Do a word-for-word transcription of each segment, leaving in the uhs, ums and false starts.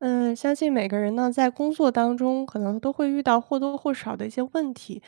嗯，相信每个人呢，在工作当中可能都会遇到或多或少的一些问题。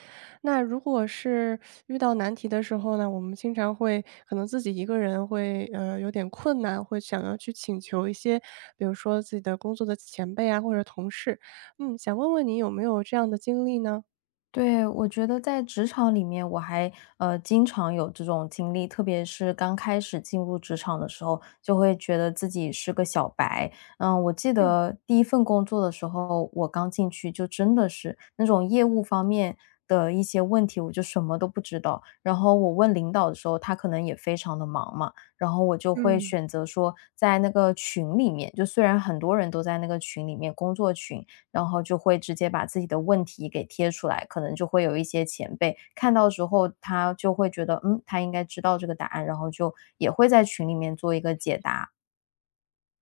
那如果是遇到难题的时候呢，我们经常会可能自己一个人会呃有点困难，会想要去请求一些，比如说自己的工作的前辈啊或者同事。嗯，想问问你有没有这样的经历呢？对，我觉得在职场里面，我还呃经常有这种经历，特别是刚开始进入职场的时候，就会觉得自己是个小白。嗯，我记嗯得第一份工作的时候，我刚进去就真的是那种业务方面的一些问题，我就什么都不知道。然后我问领导的时候，他可能也非常的忙嘛，然后我就会嗯，选择说在那个群里面，就虽然很多人都在那个群里面工作群，然后就会直接把自己的问题给贴出来，可能就会有一些前辈看到之后，他就会觉得，嗯，他应该知道这个答案，然后就也会在群里面做一个解答，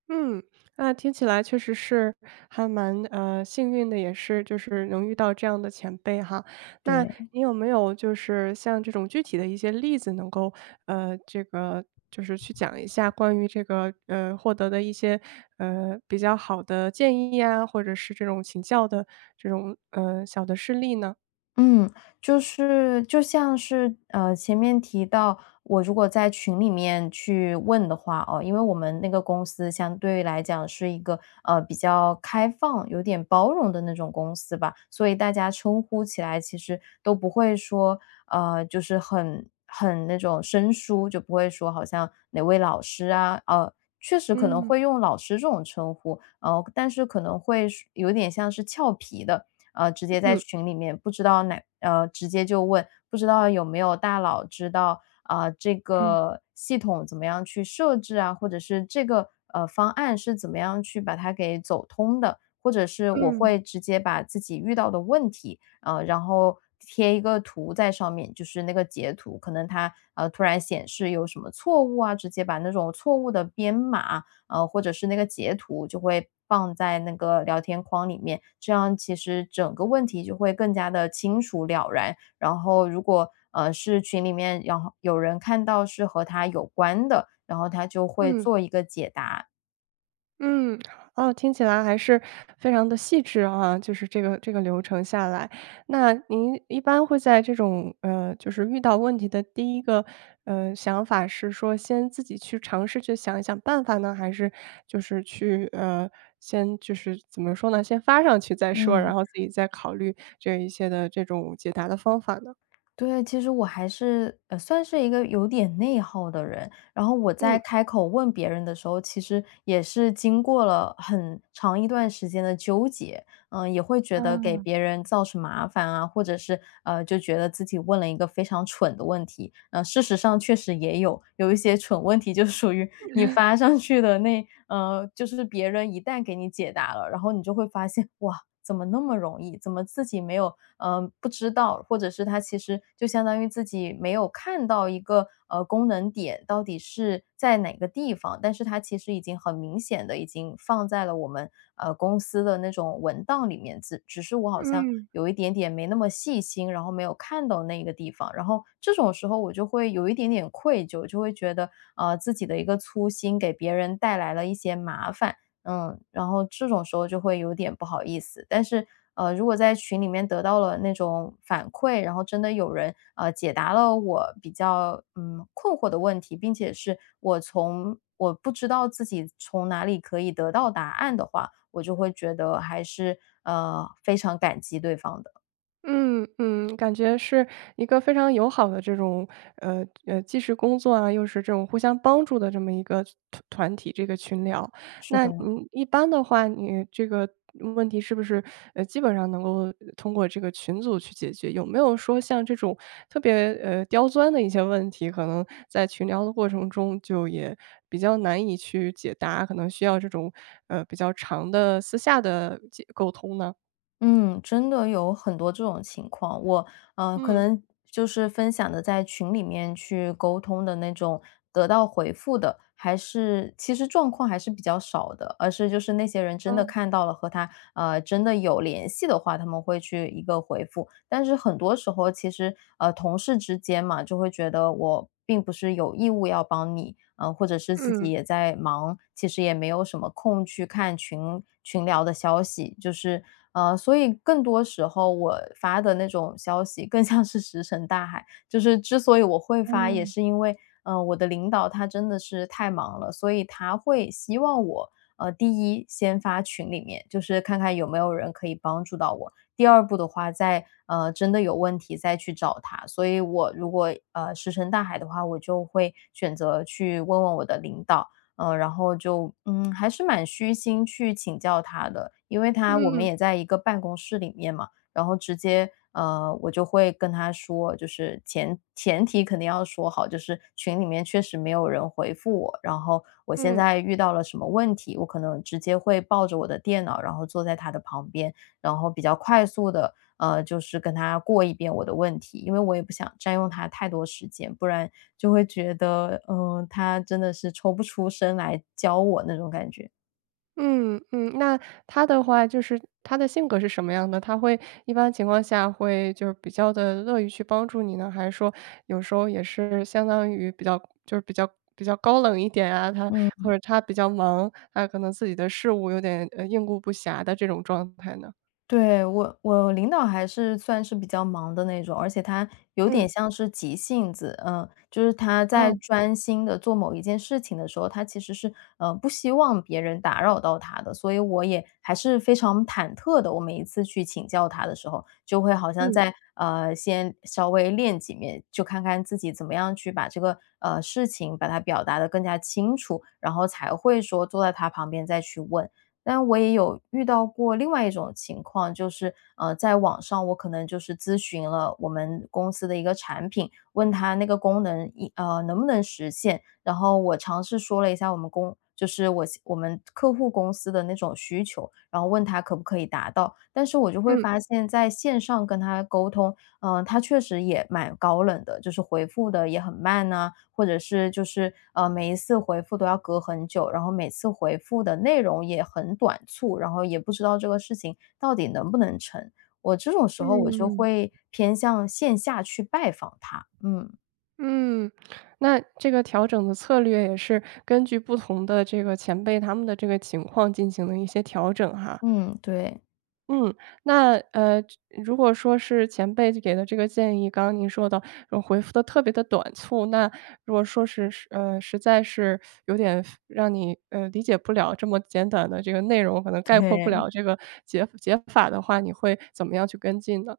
嗯，那听起来确实是还蛮，呃，幸运的，也是就是能遇到这样的前辈哈。那对。你有没有就是像这种具体的一些例子能够，呃，这个就是去讲一下关于这个，呃，获得的一些，呃，比较好的建议啊，或者是这种请教的这种，呃，小的事例呢？嗯，就是就像是呃前面提到，我如果在群里面去问的话哦，因为我们那个公司相对来讲是一个呃比较开放、有点包容的那种公司吧，所以大家称呼起来其实都不会说呃就是很很那种生疏，就不会说好像哪位老师啊，呃。确实可能嗯，会用老师这种称呼，呃，但是可能会是有点像是俏皮的，呃，直接在嗯，群里面不知道哪呃，直接就问，不知道有没有大佬知道，啊，这嗯，个系统怎么样去设置啊，或者是这个，呃，方案是怎么样去把它给走通的。或者是我嗯，会直接把自己遇到的问题，呃，然后贴一个图在上面，就是那个截图，可能它，呃，突然显示有什么错误啊，直接把那种错误的编码，呃，或者是那个截图就会放在那个聊天框里面，这样其实整个问题就会更加的清楚了然。然后如果，呃，是群里面然后有人看到是和他有关的，然后他就会嗯。做一个解答，嗯，哦，听起来还是非常的细致啊，就是这个这个流程下来。那您一般会在这种，呃，就是遇到问题的第一个，呃，想法是说先自己去尝试去想一想办法呢？还是就是去，呃，先就是怎么说呢，先发上去再说，然嗯。后自己再考虑这一些的这种解答的方法呢？对，其实我还是，呃，算是一个有点内耗的人，然后我在嗯。开口问别人的时候，其实也是经过了很长一段时间的纠结，嗯，也会觉得给嗯，别人造成麻烦啊，或者是，呃，就觉得自己问了一个非常蠢的问题，呃，事实上确实也有，有一些蠢问题就属于你发上去的那呃，就是别人一旦给你解答了，然后你就会发现，哇，怎么那么容易？怎么自己没有嗯，呃不知道，或者是他其实就相当于自己没有看到一个，呃，功能点到底是在哪个地方，但是它其实已经很明显的已经放在了我们，呃，公司的那种文档里面，只只是我好像嗯。有一点点没那么细心，然后没有看到那个地方。然后这种时候我就会有一点点愧疚，就会觉得，呃，自己的一个粗心给别人带来了一些麻烦，嗯，然后这种时候就会有点不好意思。但是，呃，如果在群里面得到了那种反馈，然后真的有人呃解答了我比较嗯困惑的问题，并且是我从我不知道自己从哪里可以得到答案的话，我就会觉得还是呃非常感激对方的。嗯嗯，感觉是一个非常友好的这种，呃呃，既是工作啊，又是这种互相帮助的这么一个团团体，这个群聊。是那的，你一般的话，你这个问题是不是呃基本上能够通过这个群组去解决？有没有说像这种特别呃刁钻的一些问题，可能在群聊的过程中就也比较难以去解答，可能需要这种呃比较长的私下的解沟通呢？嗯，真的有很多这种情况，我嗯，可嗯能就是分享的在群里面去沟通的那种，得到回复的，还是其实状况还是比较少的，而是就是那些人真的哦，看到了和他呃真的有联系的话，他们会去一个回复，但是很多时候其实呃同事之间嘛，就会觉得我。并不是有义务要帮你，嗯、呃或者是自己嗯也在忙，其实也没有什么空去看群群聊的消息，就是呃，所以更多时候我发的那种消息更像是石沉大海。就是之所以我会发，也嗯。是因为，呃，我的领导他真的是太忙了，所以他会希望我，呃，第一先发群里面，就是看看有没有人可以帮助到我。第二步的话，再呃真的有问题再去找他。所以我如果呃石沉大海的话，我就会选择去问问我的领导。呃，然后就嗯，还是蛮虚心去请教他的，因为他我们嗯也在一个办公室里面嘛，然后直接呃，我就会跟他说，就是前前提肯定要说好，就是群里面确实没有人回复我，然后我现嗯在遇到了什么问题，我可能直接会抱着我的电脑，然后坐在他的旁边，然后比较快速的。呃，就是跟他过一遍我的问题，因为我也不想占用他太多时间，不然就会觉得，嗯，他真的是抽不出身来教我那种感觉。嗯嗯，那他的话就是他的性格是什么样的？他会一般情况下会就是比较的乐于去帮助你呢？还是说有时候也是相当于比较就是比较比较高冷一点啊，他嗯。或者他比较忙，他可能自己的事务有点，呃，应顾不暇的这种状态呢？对，我我领导还是算是比较忙的那种，而且他有点嗯，像是急性子，嗯，就是他在哦，专心的做某一件事情的时候，他其实是呃不希望别人打扰到他的，所以我也还是非常忐忑的。我每一次去请教他的时候，就会好像嗯在呃先稍微练几面，就看看自己怎么样去把这个呃事情把它表达的更加清楚，然后才会说坐在他旁边再去问。但我也有遇到过另外一种情况，就是，呃，在网上我可能就是咨询了我们公司的一个产品，问他那个功能一呃，能不能实现，然后我尝试说了一下我们公就是我我们客户公司的那种需求，然后问他可不可以达到。但是我就会嗯发现在线上跟他沟通，嗯，他确实也蛮高冷的，就是回复的也很慢呐，或者是就是呃每一次回复都要隔很久，然后每次回复的内容也很短促，然后也不知道这个事情到底能不能成。我这种时候我就嗯会偏向线下去拜访他，嗯嗯，那这个调整的策略也是根据不同的这个前辈他们的这个情况进行了一些调整哈。嗯，对嗯，那，呃，如果说是前辈给的这个建议，刚刚您说的，呃，回复的特别的短促，那如果说是是呃，实在是有点让你，呃，理解不了这么简短的这个内容，可能概括不了对。这个解解法的话，你会怎么样去跟进呢？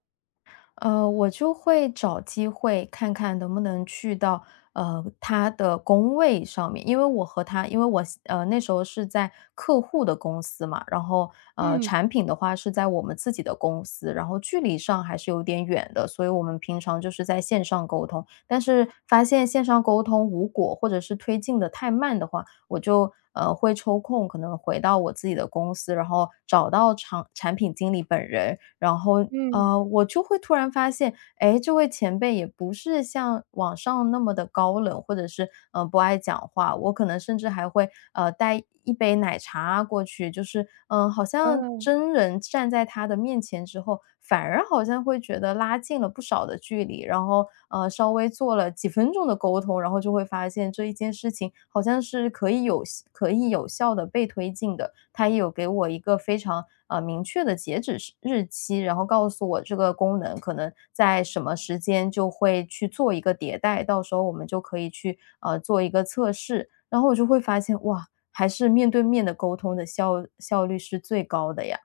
呃，我就会找机会看看能不能去到呃他的工位上面，因为我和他，因为我呃那时候是在客户的公司嘛，然后呃嗯，产品的话是在我们自己的公司，然后距离上还是有点远的，所以我们平常就是在线上沟通，但是发现线上沟通无果或者是推进的太慢的话，我就呃会抽空可能回到我自己的公司，然后找到厂产品经理本人，然后，嗯。呃，我就会突然发现，哎，这位前辈也不是像网上那么的高冷，或者是，嗯，不爱讲话。我可能甚至还会，呃，带一杯奶茶过去，就是，嗯，呃好像嗯。真人站在他的面前之后反而好像会觉得拉近了不少的距离，然后呃稍微做了几分钟的沟通，然后就会发现这一件事情好像是可以有可以有效的被推进的。他也有给我一个非常呃明确的截止时日期，然后告诉我这个功能可能在什么时间就会去做一个迭代，到时候我们就可以去呃做一个测试。然后我就会发现哇，还是面对面的沟通的效效率是最高的呀。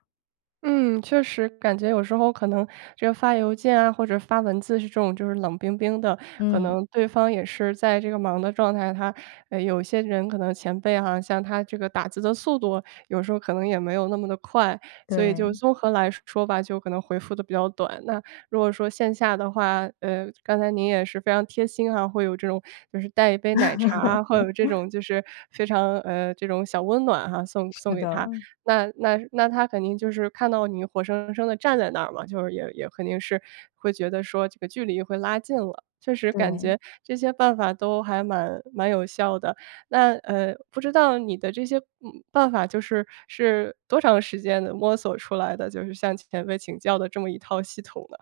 嗯，确实感觉有时候可能这个发邮件啊，或者发文字是这种就是冷冰冰的，可嗯，能对方也是在这个忙的状态，他呃，有些人可能前辈哈，像他这个打字的速度，有时候可能也没有那么的快，所以就对，综合来说吧，就可能回复的比较短。那如果说线下的话，呃，刚才您也是非常贴心哈，会有这种就是带一杯奶茶啊，会有这种就是非常呃，这种小温暖哈，送送是给的。他。那那那他肯定就是看到你活生生的站在那儿嘛，就是也也肯定是会觉得说这个距离会拉近了。确实感对，觉这些办法都还蛮蛮有效的。那，呃，不知道你的这些，嗯办法就是是多长时间的摸索出来的，就是向前辈请教的这么一套系统呢？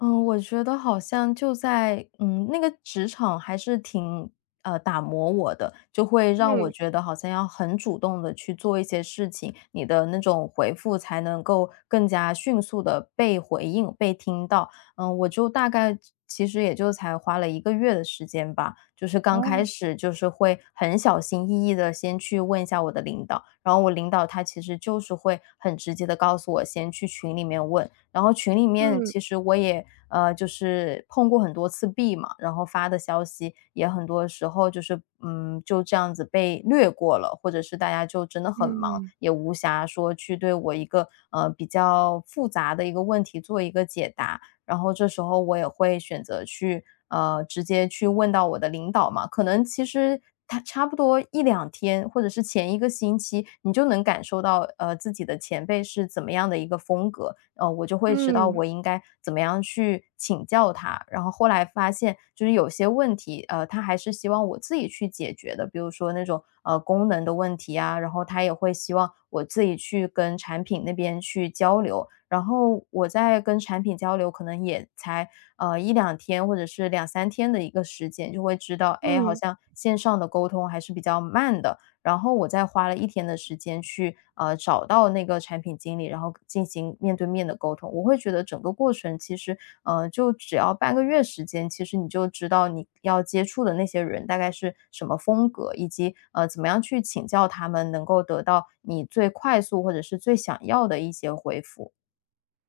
嗯，我觉得好像就在嗯，那个职场还是挺呃打磨我的，就会让嗯，我觉得好像要很主动的去做一些事情，你的那种回复才能够更加迅速的被回应、被听到。嗯，我就大概其实也就才花了一个月的时间吧，就是刚开啊，始就是会很小心翼翼的先去问一下我的领导，然后我领导他其实就是会很直接的告诉我先去群里面问，然后群里面嗯，其实我也，呃，就是碰过很多次壁嘛，然后发的消息也很多时候就是，嗯，就这样子被略过了，或者是大家就真的很忙，嗯，也无暇说去对我一个，呃，比较复杂的一个问题做一个解答。然后这时候我也会选择去，呃，直接去问到我的领导嘛。可能其实他差不多一两天，或者是前一个星期，你就能感受到，呃，自己的前辈是怎么样的一个风格，呃，我就会知嗯，道嗯。我应该怎么样去请教他。然后后来发现就是有些问题，呃，他还是希望我自己去解决的，比如说那种，呃，功能的问题啊，然后他也会希望我自己去跟产品那边去交流。然后我在跟产品交流，可能也才呃一两天或者是两三天的一个时间，就会知道，哎，好嗯像线上的沟通还是比较慢的。然后我再花了一天的时间去呃找到那个产品经理，然后进行面对面的沟通。我会觉得整个过程其实呃就只要半个月时间，其实你就知道你要接触的那些人大概是什么风格，以及呃怎么样去请教他们，能够得到你最快速或者是最想要的一些回复。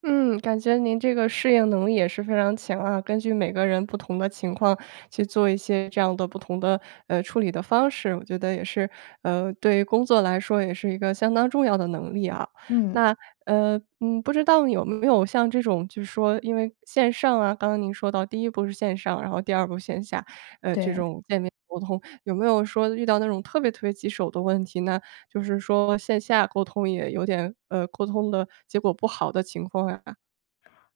嗯，感觉您这个适应能力也是非常强啊，根据每个人不同的情况去做一些这样的不同的，呃，处理的方式，我觉得也是，呃，对于工作来说也是一个相当重要的能力啊。嗯，那，呃，嗯，不知道你有没有像这种就是说因为线上啊，刚刚您说到第一步是线上，然后第二步线下，呃，这对，种见面沟通，有没有说遇到那种特别特别棘手的问题呢？就是说线下沟通也有点呃，沟通的结果不好的情况呀？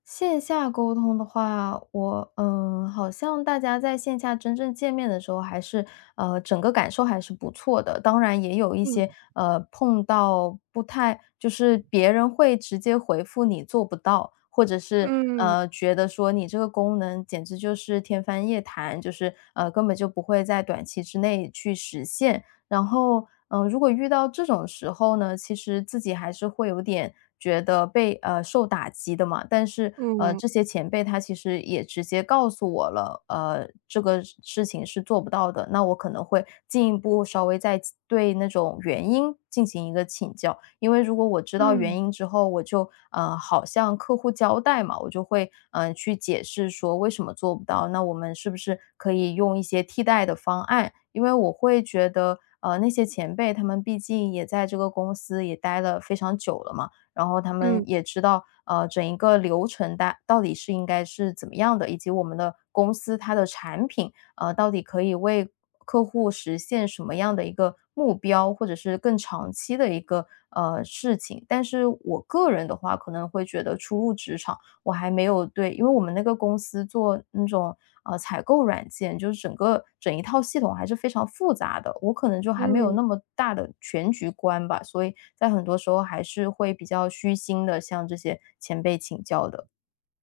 线下沟通的话，我嗯，好像大家在线下真正见面的时候，还是呃，整个感受还是不错的。当然，也有一嗯些呃，碰到不太就是别人会直接回复你做不到，或者是嗯呃，觉得说你这个功能简直就是天方夜谭，就是呃，根本就不会在短期之内去实现。然后，嗯，如果遇到这种时候呢，其实自己还是会有点觉得被呃，受打击的嘛。但是，呃，嗯这些前辈他其实也直接告诉我了，呃，这个事事情是做不到的，那我可能会进一步稍微再对那种原因进行一个请教。因为如果我知道原嗯因之后，我就，呃，好向客户交代嘛，我就会，嗯呃去解释说为什么做不到，那我们是不是可以用一些替代的方案。因为我会觉得，呃，那些前辈他们毕竟也在这个公司也待了非常久了嘛，然后他们嗯也知道，呃，整一个流程大到底是应该是怎么样的，以及我们的公司它的产品，呃，到底可以为客户实现什么样的一个目标，或者是更长期的一个呃事情。但是我个人的话，可能会觉得初入职场。我还没有对因为我们那个公司做那种，呃，采购软件，就是整个整一套系统还是非常复杂的，我可能就还没有嗯。那么大的全局观吧，所以在很多时候还是会比较虚心的向这些前辈请教的，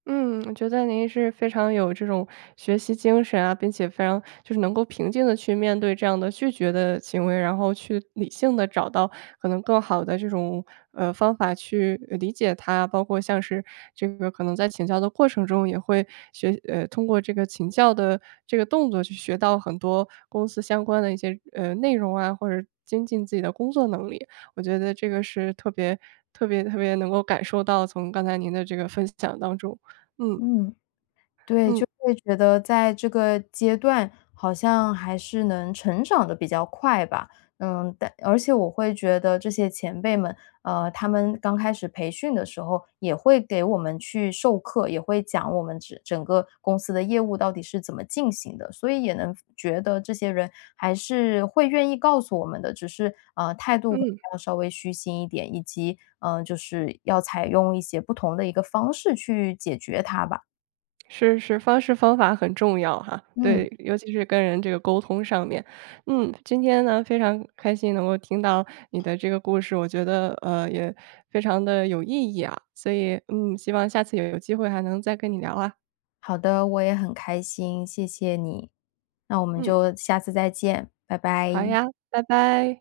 嗯，我觉得您是非常有这种学习精神啊，并且非常就是能够平静的去面对这样的拒绝的行为，然后去理性的找到可能更好的这种，呃，方法去呃理解它。包括像是这个可能在请教的过程中，也会学呃，通过这个请教的这个动作去学到很多公司相关的一些，呃，内容啊，或者精进自己的工作能力。我觉得这个是特别特别特别能够感受到，从刚才您的这个分享当中。嗯嗯。对，嗯就会觉得在这个阶段好像还是能成长的比较快吧。嗯，但而且我会觉得这些前辈们，呃，他们刚开始培训的时候也会给我们去授课，也会讲我们整整个公司的业务到底是怎么进行的，所以也能觉得这些人还是会愿意告诉我们的，只是呃态度可嗯，能要稍微虚心一点，以及嗯呃就是要采用一些不同的一个方式去解决它吧。是是，方式方法很重要哈，嗯。对，尤其是跟人这个沟通上面。嗯，今天呢非常开心能够听到你的这个故事，我觉得呃也非常的有意义啊，所以嗯，希望下次有有机会还能再跟你聊啊。好的，我也很开心，谢谢你。那我们嗯，就下次再见，拜好拜。呀，拜拜。